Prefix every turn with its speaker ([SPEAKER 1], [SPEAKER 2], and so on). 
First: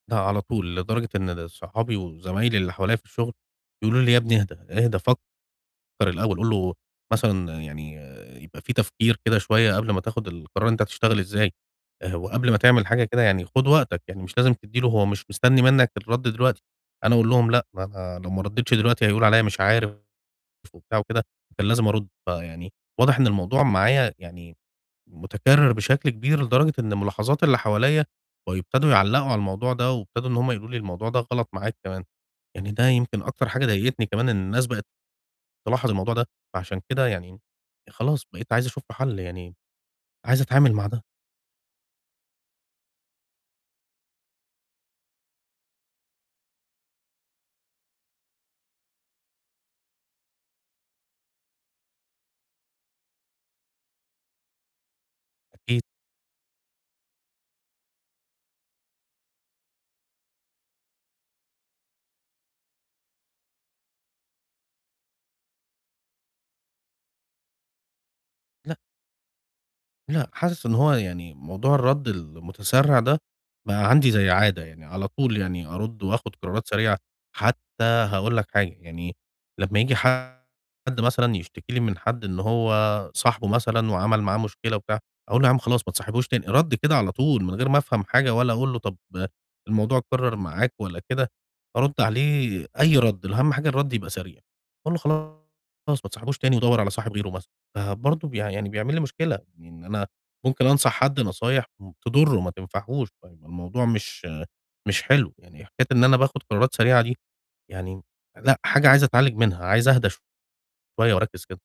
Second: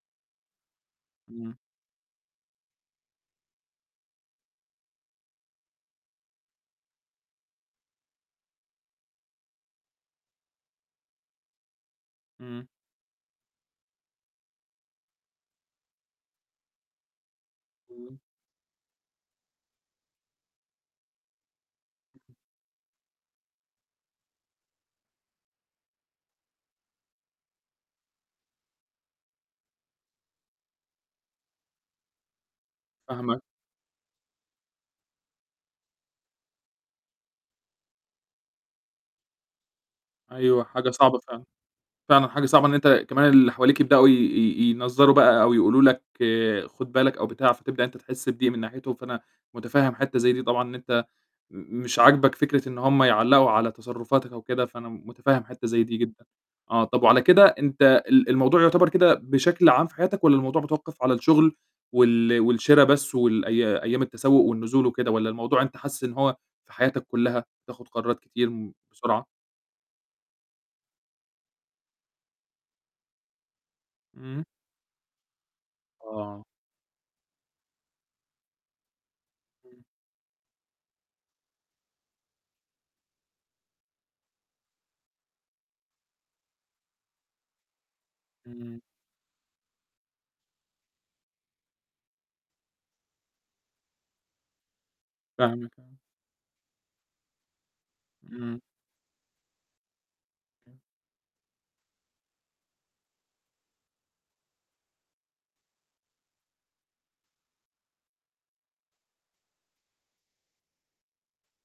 [SPEAKER 1] لأ على طول، لدرجة إن ال
[SPEAKER 2] إمم.
[SPEAKER 1] صحابي وزمايلي اللي حواليَّ في الشُّغل، بيقولوا لي: "يا ابني إهدا، إهدا فكر الأول، قُل له مثلًا يعني يبقى في تفكير كده شوية قبل ما تاخد القرار أنت هتشتغل إزاي، آآ، وقبل ما
[SPEAKER 2] إمم.
[SPEAKER 1] تعمل حاجة كده يعني خُد وقتك، يعني مش لازم تدي له هو مش مستني منك الرد دلوقتي." أنا أقول لهم لأ،
[SPEAKER 2] إمم.
[SPEAKER 1] أنا لو ما رديتش دلوقتي هيقولوا عليّا مش عارف وبتاع وكده، كان لازم أرُد، فيعني واضح إن الموضوع معايا يعني مُتكرر بشكل كبير، لدرجة إن مُلاحظات اللي حواليَّ بقوا يبتدوا يعلقوا على الموضوع ده، وابتدوا إن هُم يقولوا لي الموضوع ده غلط معاك كمان، يعني ده يمكن
[SPEAKER 2] فاهمك.
[SPEAKER 1] أكتر حاجة ضايقتني كمان إن الناس بقت تلاحظ الموضوع ده فعشان كده يعني خلاص بقيت عايز أشوف له حَل، يعني عايز
[SPEAKER 2] أيوه،
[SPEAKER 1] أتعامل مع
[SPEAKER 2] حاجة
[SPEAKER 1] ده.
[SPEAKER 2] صعبة فعلًا، فعلًا حاجة صعبة إن أنت كمان اللي حواليك يبدؤوا ي ي ينظَّروا بقى، أو يقولوا لك خُد بالك أو بتاع، فتبدأ أنت تحِسّ بضيق من ناحيتُهم، فأنا مُتفهم حِتّة زي دي طبعًا إن أنت م مش عاجبك فكرة إن هُم يعلقوا على تصرفاتك أو كده، فأنا مُتفهم حِتّة
[SPEAKER 1] أكيد.
[SPEAKER 2] زي دي جدًا، آه، طب وعلى كده أنت ال الموضوع يُعتبر كده بشكل عام في حياتك، والّا الموضوع متوقف على الشُّغل وال والشرا بس والأيا أيام التسوق والنزول وكده، والّا الموضوع أنت حاسِس إن هو في حياتك كُلّها، بتاخد قرارات كتير م
[SPEAKER 1] لأ.
[SPEAKER 2] بسرعة؟
[SPEAKER 1] لأ، حاسِس إن هو يعني موضوع الرَد المتسرع ده، بقى عندي زي
[SPEAKER 2] امم.
[SPEAKER 1] عادة يعني على طول يعني أرُد وآخُد
[SPEAKER 2] آه.
[SPEAKER 1] قرارات سريعة، حتّى هاقول لك حاجة، يعني لمّا ييجي حد مثلًا يشتكي لي من حد إن هو صاحبه مثلًا، وعمل معاه مشكلة وبتاع، أقول لُه يا عم خلاص ما تصاحبوش تاني، ردي كده على طول من غير ما أفهم حاجة، ولا أقول له
[SPEAKER 2] إمم.
[SPEAKER 1] طب الموضوع أتكرر معاك والّا كده، أرُد عليه أي رد أهم حاجة الرد يبقى سريع، أقول له خلاص
[SPEAKER 2] فاهمِك.
[SPEAKER 1] ما تصاحبوش تاني ودوَّر على صاحب غيره مثلًا، فبرضه بي
[SPEAKER 2] امم.
[SPEAKER 1] يعني بيعمل لي مشكلة، إن أنا ممكن أنصح حد نصايح م تضُره ما تنفعهوش، فالموضوع مش مش حلو، يعني حكاية إن أنا باخُد قرارات سريعة دي، يعني لأ، حاجة عايزة أتعالِج منها، عايز أهدى شوية وأركِز كده.